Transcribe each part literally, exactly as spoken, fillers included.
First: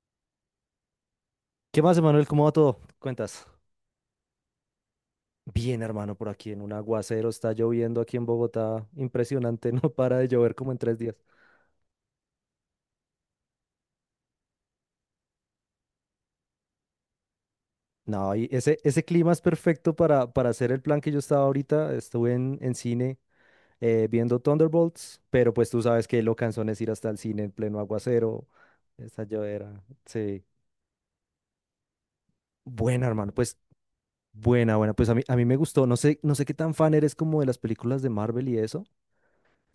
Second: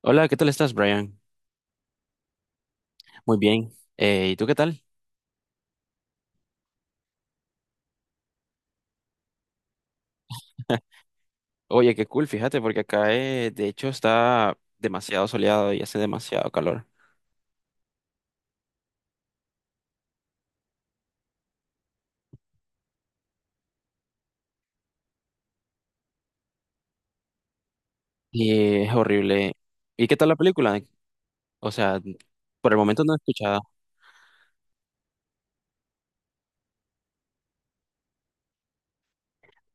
Hola, ¿qué tal estás, Brian? ¿Qué más, Emanuel? ¿Cómo va todo? ¿Qué Muy cuentas? bien. Eh, ¿y tú qué tal? Bien, hermano, por aquí en un aguacero, está lloviendo aquí en Bogotá, impresionante, no para de llover como en tres días. Oye, qué cool, fíjate, porque acá eh, de hecho está demasiado soleado y hace demasiado calor. No, y ese, ese clima es perfecto para, para hacer el plan que yo estaba ahorita, estuve en, en cine eh, viendo Thunderbolts, pero pues tú sabes que lo cansón es ir hasta el cine en pleno aguacero, Y es esa horrible. llovera, ¿Y qué tal la sí. película? O sea, por el momento Buena, no he hermano, pues escuchado. buena, buena, pues a mí, a mí me gustó, no sé, no sé qué tan fan eres como de las películas de Marvel y eso,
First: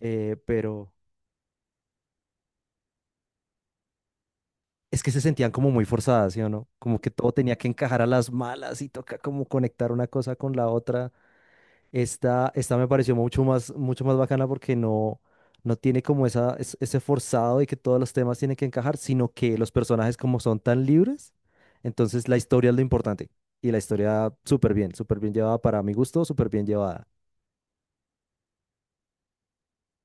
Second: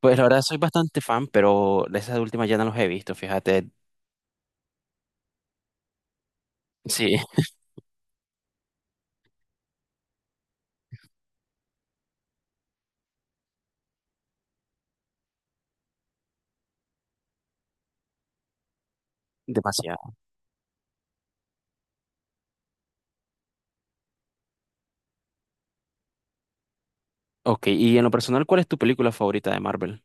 Pues la verdad soy pero... bastante fan, pero de esas últimas ya no los he visto, fíjate. Es que se sentían como muy forzadas, ¿sí o no? Como que Sí, todo tenía que encajar a las malas y toca como conectar una cosa con la otra. Esta, esta me pareció mucho más, mucho más bacana porque no, no tiene como esa, es- ese forzado de que todos los temas tienen que encajar, sino que los demasiado. personajes como son tan libres, entonces la historia es lo importante. Y la historia súper bien, súper bien llevada para mi gusto, súper bien llevada. Ok, y en lo personal, ¿cuál es tu película favorita de Marvel?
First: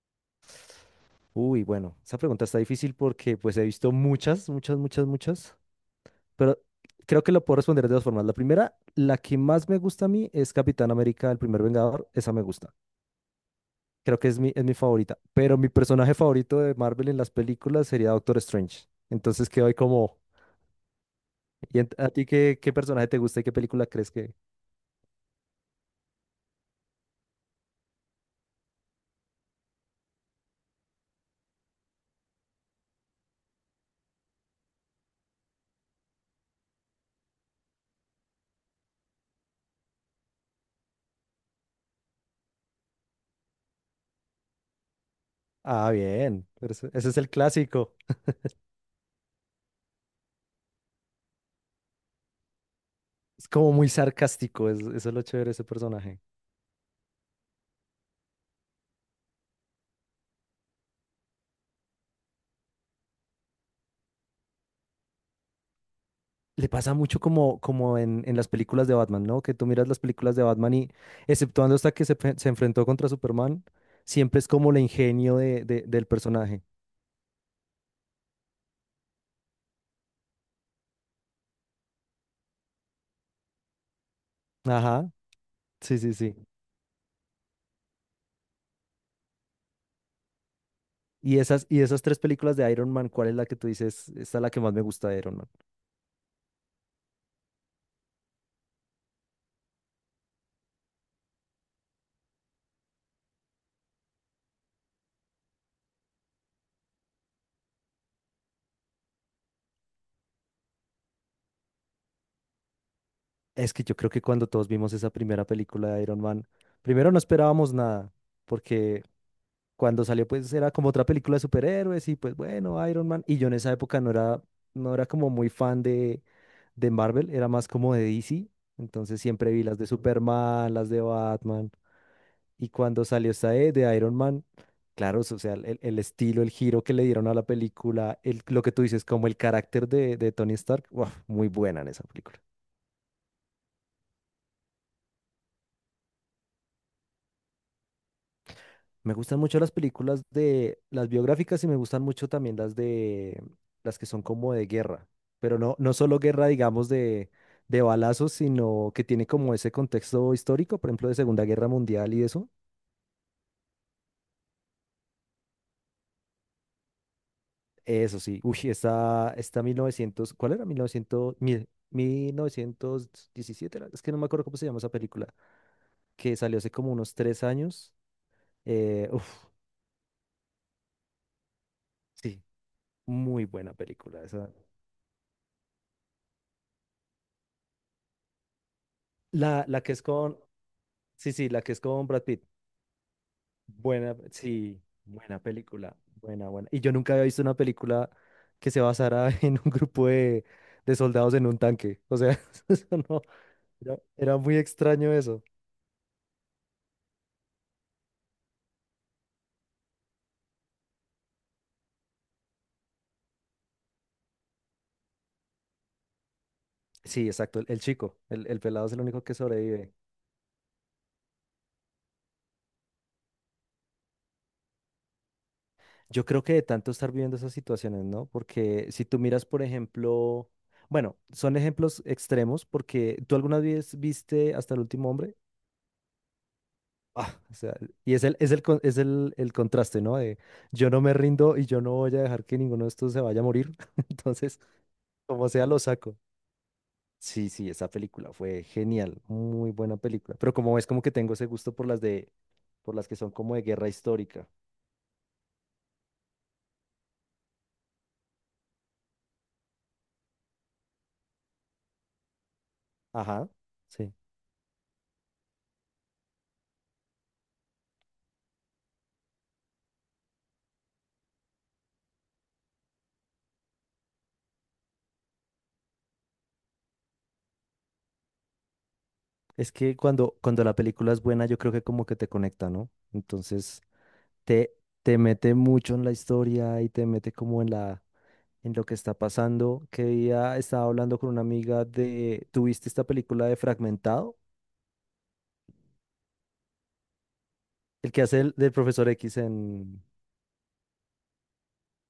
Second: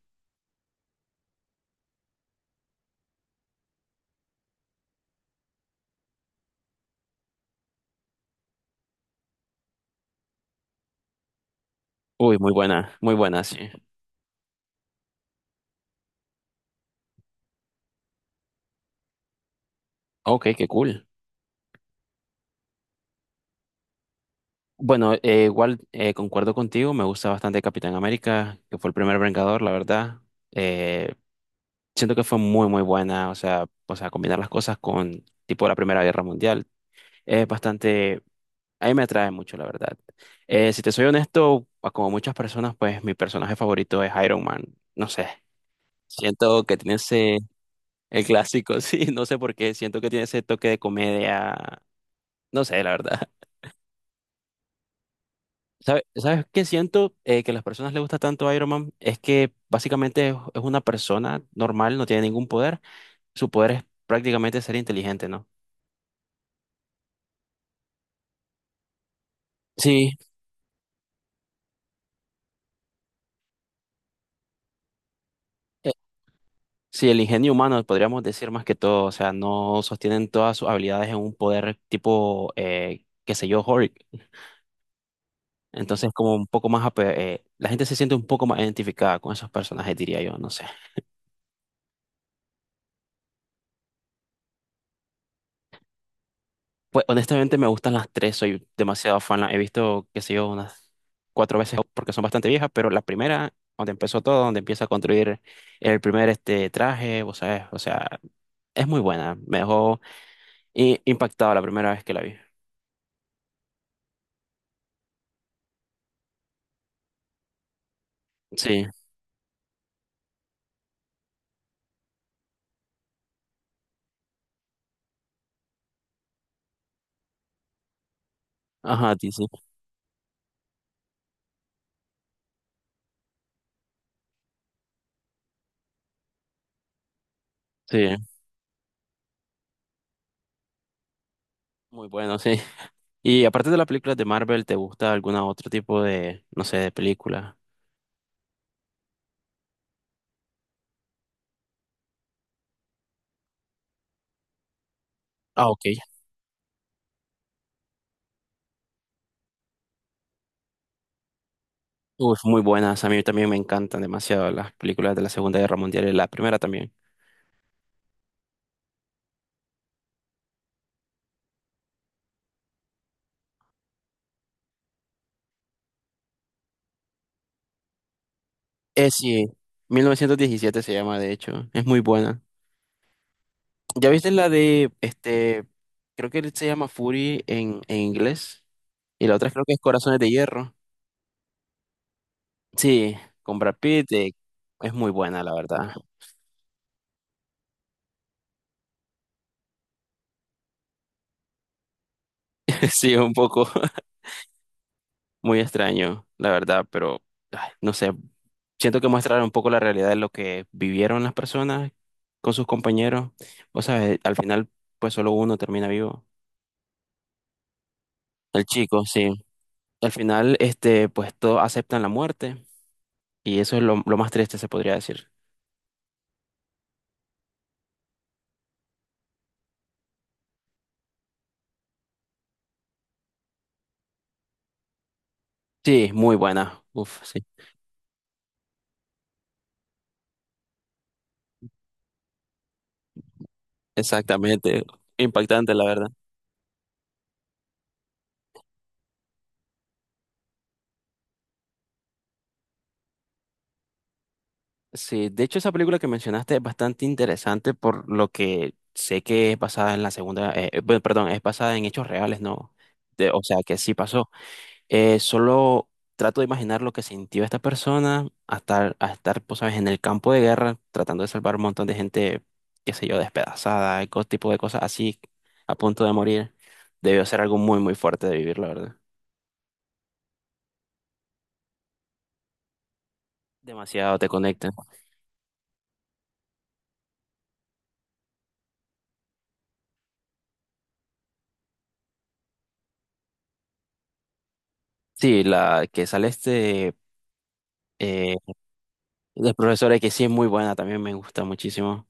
Uy, bueno, esa pregunta está difícil porque pues he visto muchas, muchas, muchas, muchas. Pero creo que lo puedo responder de dos formas. La primera, la que más me gusta a mí es Capitán América, el primer Vengador. Esa Uy, me muy gusta. buena, muy buena, sí. Creo que es mi, es mi favorita. Pero mi personaje favorito de Marvel en las películas sería Doctor Strange. Entonces quedo ahí como... Ok, qué cool. ¿Y en- a ti qué, qué personaje te gusta y qué película crees que... Bueno, eh, igual eh, concuerdo contigo, me gusta bastante Capitán América, que fue el primer Vengador, la verdad. Eh, siento que fue muy, muy buena, o sea, o sea, combinar las cosas con tipo la Primera Guerra Mundial. Es bastante, a mí me atrae mucho, la verdad. Eh, si te soy honesto, a como muchas personas, pues mi personaje favorito es Iron Man. No sé, Ah, bien, siento pero que ese, tiene ese es el ese, clásico. el clásico, sí, no sé por qué, siento que tiene ese toque de comedia, no sé, la verdad. Es como muy sarcástico. Es, eso es lo chévere de ese ¿Sabe- personaje. ¿Sabes qué siento eh, que a las personas les gusta tanto Iron Man? Es que básicamente es, es una persona normal, no tiene ningún poder. Su poder es prácticamente ser inteligente, ¿no? Le pasa mucho como, como en, en las películas de Batman, ¿no? Que tú miras las Sí, películas de Batman y, exceptuando hasta que se, fe- se enfrentó contra Superman, siempre es como el ingenio de, de- eh, del personaje. sí, el ingenio humano podríamos decir más que todo. O sea, no sostienen todas sus habilidades en un poder tipo, eh, qué sé yo, Hulk. Ajá, sí, Entonces, sí, como sí. un poco más, ape- eh, la gente se siente un poco más identificada con esos personajes, diría yo, no sé. Y esas, y esas tres películas de Iron Man, ¿cuál es la que tú dices? Esta es la que más me gusta de Iron Man. Pues honestamente me gustan las tres, soy demasiado fan. La he visto, qué sé yo, unas cuatro veces porque son bastante viejas, pero la primera, donde empezó todo, donde empieza a construir el primer este traje, vos sabés, o sea, es muy buena. Me dejó i- impactado la primera vez que la vi. Es que yo creo que cuando todos vimos esa primera película de Iron Man, primero no esperábamos nada, Sí, porque cuando salió pues era como otra película de superhéroes y pues bueno, Iron Man. Y yo en esa época no era, no era como muy fan de, de Marvel, era más como de D C. ajá, Entonces sí, sí, siempre vi las de Superman, las de Batman. Y cuando salió esta de, de Iron Man, claro, so, o sea, el, el estilo, el giro que le dieron a la sí, película, el, lo que tú dices, como el carácter de, de Tony Stark, ¡guau!, muy buena en esa muy bueno, película. sí. Y aparte de las películas de Marvel, ¿te gusta alguna otro tipo de, no sé, de película? Me gustan mucho las películas de las biográficas y me gustan mucho también las de las que son como de guerra, pero Ah, no, no ok. solo guerra, digamos, de, de balazos, sino que tiene como ese contexto histórico, por ejemplo, de Segunda Guerra Mundial y Uf, eso. muy buenas. A mí también me encantan demasiado las películas de la Segunda Guerra Mundial y la primera también. Eso sí, uy, esta, esta mil novecientos, ¿cuál era? mil novecientos, mil- 1917, era, es que no me acuerdo cómo se llama esa película, que salió hace como unos tres años. Eh, Eh, uf, sí, mil novecientos diecisiete se llama, de hecho, es muy buena. sí, muy buena ¿Ya película viste la esa. de, este, creo que se llama Fury en, en inglés? Y la otra creo La, que es la que es Corazones de con, Hierro. sí, sí, la que es con Brad Pitt. Sí, con Brad Pitt, Buena, eh, sí, es muy buena buena, la verdad. película, buena, buena. Y yo nunca había visto una película que se basara en un grupo de, de soldados en un tanque. O sea, eso Sí, no, un poco era, era muy extraño eso. muy extraño, la verdad, pero ay, no sé, siento que muestra un poco la realidad de lo que vivieron las personas con sus compañeros. O sea, al final, pues solo uno termina vivo. Sí, exacto, el, el chico, el, el El pelado es el chico, único sí. que sobrevive. Al final, este, pues todos aceptan la muerte y eso es lo, lo más triste, se podría decir. Yo creo que de tanto estar viviendo esas situaciones, ¿no? Porque si tú miras, por ejemplo, bueno, son ejemplos extremos porque tú alguna vez viste Hasta el último hombre. Sí, muy buena. Uf, Ah, sí. o sea, y es el, es el, con- es el, el contraste, ¿no? De yo no me rindo y yo no voy a dejar que ninguno de estos se vaya a morir. Entonces, Exactamente. como sea, Impactante, lo la verdad. saco. Sí, sí, esa película fue genial, muy buena película. Pero como es como que tengo ese gusto por las de, por las que son como de guerra histórica. Sí, de hecho esa película que mencionaste es bastante interesante por lo que sé que es basada en la segunda, eh, eh, bueno, perdón, es basada en hechos reales, ¿no? De- o Ajá, sea, que sí sí. pasó. Eh, solo trato de imaginar lo que sintió esta persona a estar, a estar, pues, sabes, en el campo de guerra, tratando de salvar un montón de gente, qué sé yo, despedazada, y todo tipo de cosas así, a punto de morir. Debió ser algo muy, muy fuerte de vivir, la verdad. Es que cuando, cuando la película es buena, yo creo que como que te conecta, ¿no? Entonces, Demasiado te te, conecta. te mete mucho en la historia y te mete como en la en lo que está pasando. Que día estaba hablando con una amiga de, ¿tuviste esta película de Fragmentado? Sí, la que sale este El que eh, hace el, del profesor X del profesor en... que sí es muy buena, también me gusta muchísimo.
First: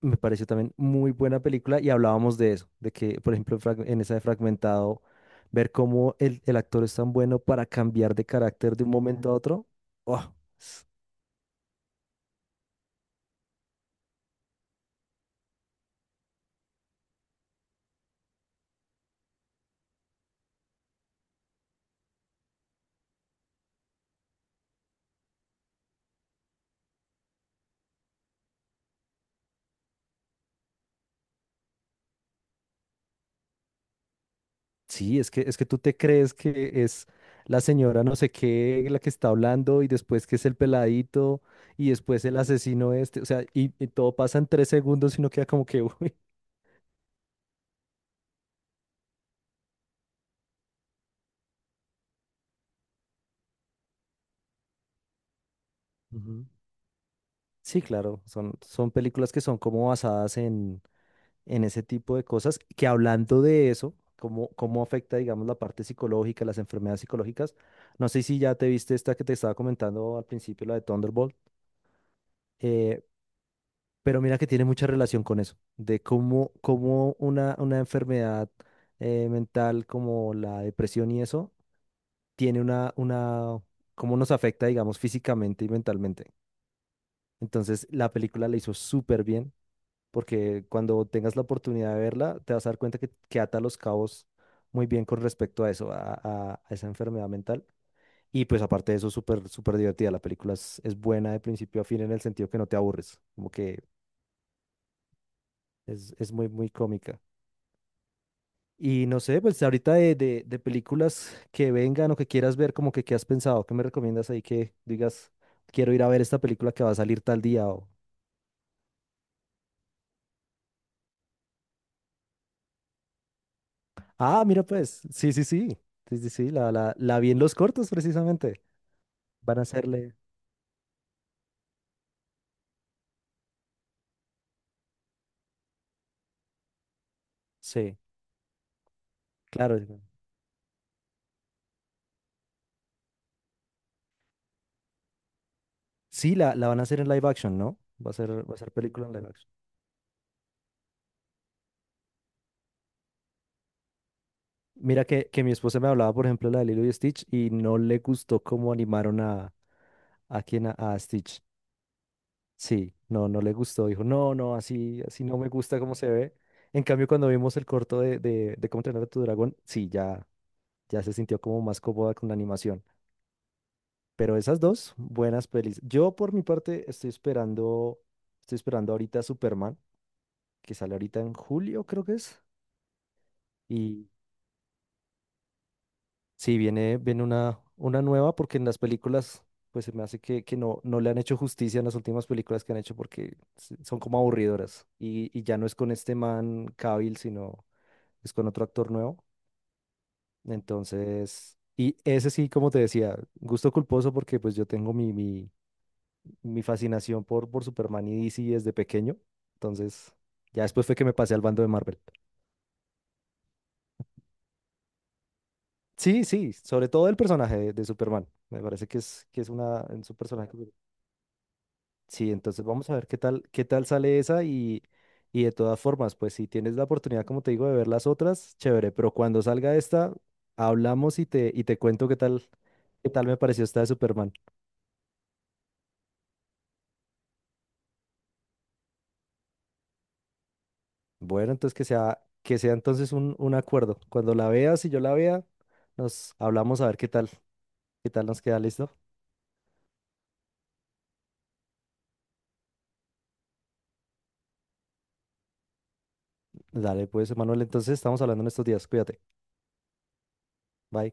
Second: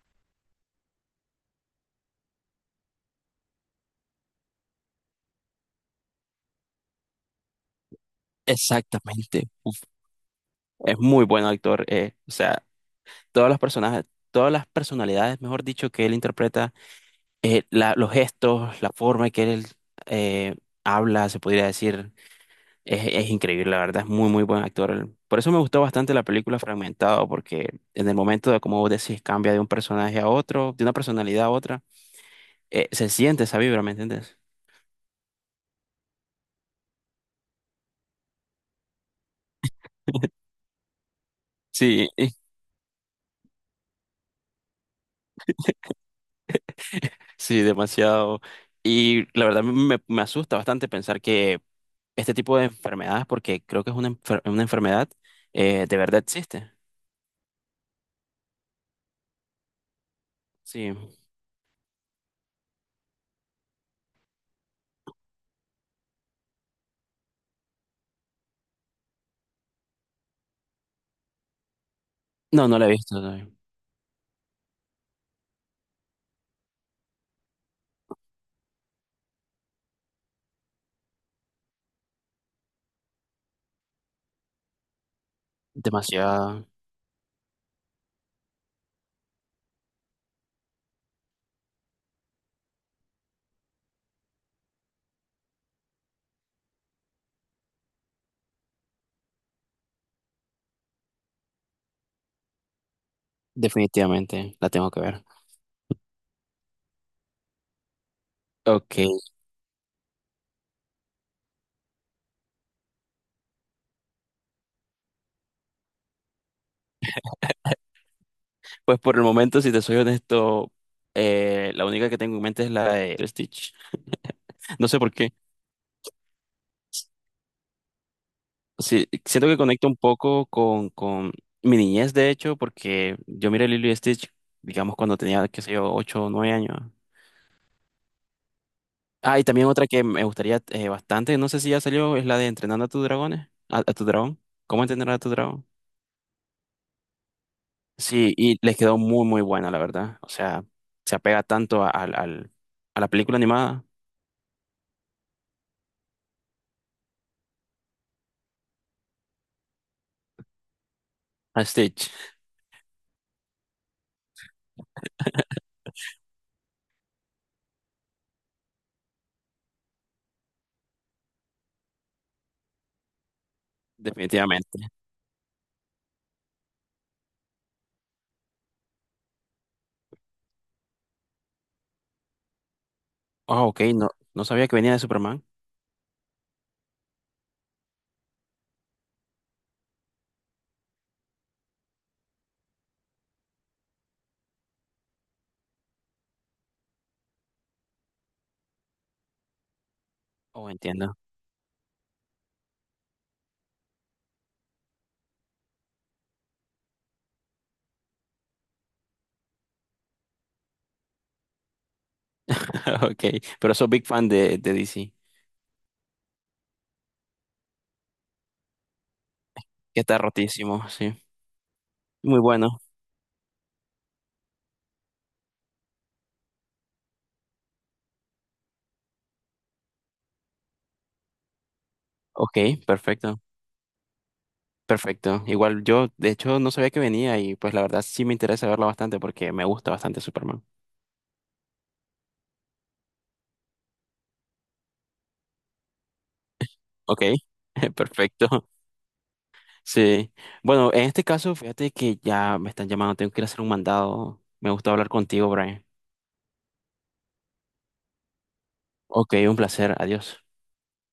Me pareció también muy buena película y hablábamos de eso, de que, por ejemplo, en Frag- en esa de Fragmentado, ver cómo el, el actor es tan bueno para cambiar de carácter de un momento a Exactamente. otro. Uf, ¡Oh! es muy buen actor. eh, o sea, todos los personajes, todas las personalidades, mejor dicho, que él interpreta eh, la- los gestos, la forma en que él eh, habla, se podría decir, es, es increíble, la verdad, es muy, muy buen actor. Él- Por eso me gustó bastante la película Fragmentado, porque en el momento de, como vos decís, cambia de un personaje a otro, de una personalidad a otra, eh, se siente esa vibra, ¿me entiendes? Sí, es que, es que tú te crees que es la señora no sé qué la que está hablando y después que es el peladito y Sí, después el asesino este, o sea, y, y todo pasa en tres segundos y no queda como que, uy. sí, demasiado. Y la verdad me, me asusta bastante pensar que este tipo de enfermedades, porque creo que es una, enfer- una enfermedad, eh, de verdad Ujú. existe. Sí, claro, son, son películas que son como basadas en, Sí. en ese tipo de cosas, que hablando de eso, cómo, cómo afecta, digamos, la parte psicológica, las enfermedades psicológicas, no sé si ya te viste esta que te estaba comentando al principio, la de Thunderbolt, No, no la he eh, visto. No. pero mira que tiene mucha relación con eso, de cómo, cómo una, una enfermedad eh, mental como la depresión y eso, tiene una, una, cómo nos afecta, digamos, físicamente y mentalmente. Demasiado. Entonces, la película la hizo súper bien, porque cuando tengas la oportunidad de verla, te vas a dar cuenta que, que ata los cabos muy bien con respecto a eso, a, a- a esa enfermedad mental. Y pues aparte de eso, súper, súper divertida. La película es, es buena de principio a fin en el sentido que no te aburres, como que Definitivamente, la tengo que ver. es, es muy, muy cómica. Ok, Y no sé, pues ahorita de, de, de películas que vengan o que quieras ver, como que qué has pensado, qué me recomiendas ahí que digas, quiero ir a ver esta película que va a salir tal día o... pues por el momento, si te soy honesto, eh, la única que tengo en mente es la de Stitch. Ah, mira No sé pues, por qué. sí, sí, sí, sí, sí, sí, la, la, la vi en los cortos precisamente. Sí, siento que Van a conecta un hacerle... poco con, con mi niñez, de hecho, porque yo miré Lilo y Stitch, digamos, cuando tenía, qué sé yo, ocho o nueve años. Sí, Ah, y también claro, otra digo, que me gustaría eh, bastante, no sé si ya salió, es la de Entrenando a tus dragones, a, a tu dragón. ¿Cómo entrenar a tu dragón? sí, la, la van a hacer en live action, ¿no? Va a ser, Sí, va a y ser les quedó película en muy, live muy action. buena, la verdad. O sea, se apega tanto a, al- al- a la película animada. Mira que, que mi esposa me hablaba, por ejemplo, de la de Lilo y Stitch y no le gustó cómo animaron a, a, quien a a Stitch. A Stitch, Sí, no, no le gustó. Dijo, no, no, así, así no me gusta cómo se ve. En cambio, cuando vimos el corto de, de, de cómo entrenar a tu dragón, sí, ya, ya se sintió como más cómoda con la animación. Pero esas definitivamente. dos, buenas pelis. Yo, por mi parte, estoy esperando, estoy esperando ahorita Superman, que sale ahorita en julio, creo que es. Ah, ok, no, no sabía que venía de Superman. Sí, viene, viene una, una nueva porque en las películas, pues se me hace que, que no, no le han hecho justicia en las últimas películas que han hecho porque s- son como aburridoras. Y, y ya no es con este man Cavill, sino es con otro actor nuevo. Oh, entiendo. Entonces, y ese sí, como te decía, gusto culposo porque pues yo tengo mi, mi, mi fascinación por, por Superman y D C desde pequeño. Entonces, ya después fue que me pasé al bando de Marvel. Ok, pero soy big fan de, de D C, Sí, sí, sobre todo el personaje de, de Superman. Me parece que es, que es una, que es un está personaje. rotísimo, sí. Sí, Muy entonces bueno. vamos a ver qué tal, qué tal sale esa y, y de todas formas, pues si tienes la oportunidad, como te digo, de ver las otras, chévere, pero cuando salga esta, hablamos y te, y te cuento qué tal, Ok, qué tal me perfecto, pareció esta de Superman. perfecto. Igual yo, de hecho, no sabía que venía y pues la verdad sí me interesa verlo bastante porque me gusta bastante Superman. Bueno, entonces que sea, que sea entonces un, un acuerdo. Cuando la veas y yo la vea, nos hablamos a ver qué Ok, tal, qué tal nos perfecto, queda, ¿listo? sí. Bueno, en este caso, fíjate que ya me están llamando, tengo que ir a hacer un mandado. Me gustó hablar contigo, Brian. Dale, pues, Manuel, entonces estamos hablando en estos días, cuídate, Ok, un placer, adiós. bye.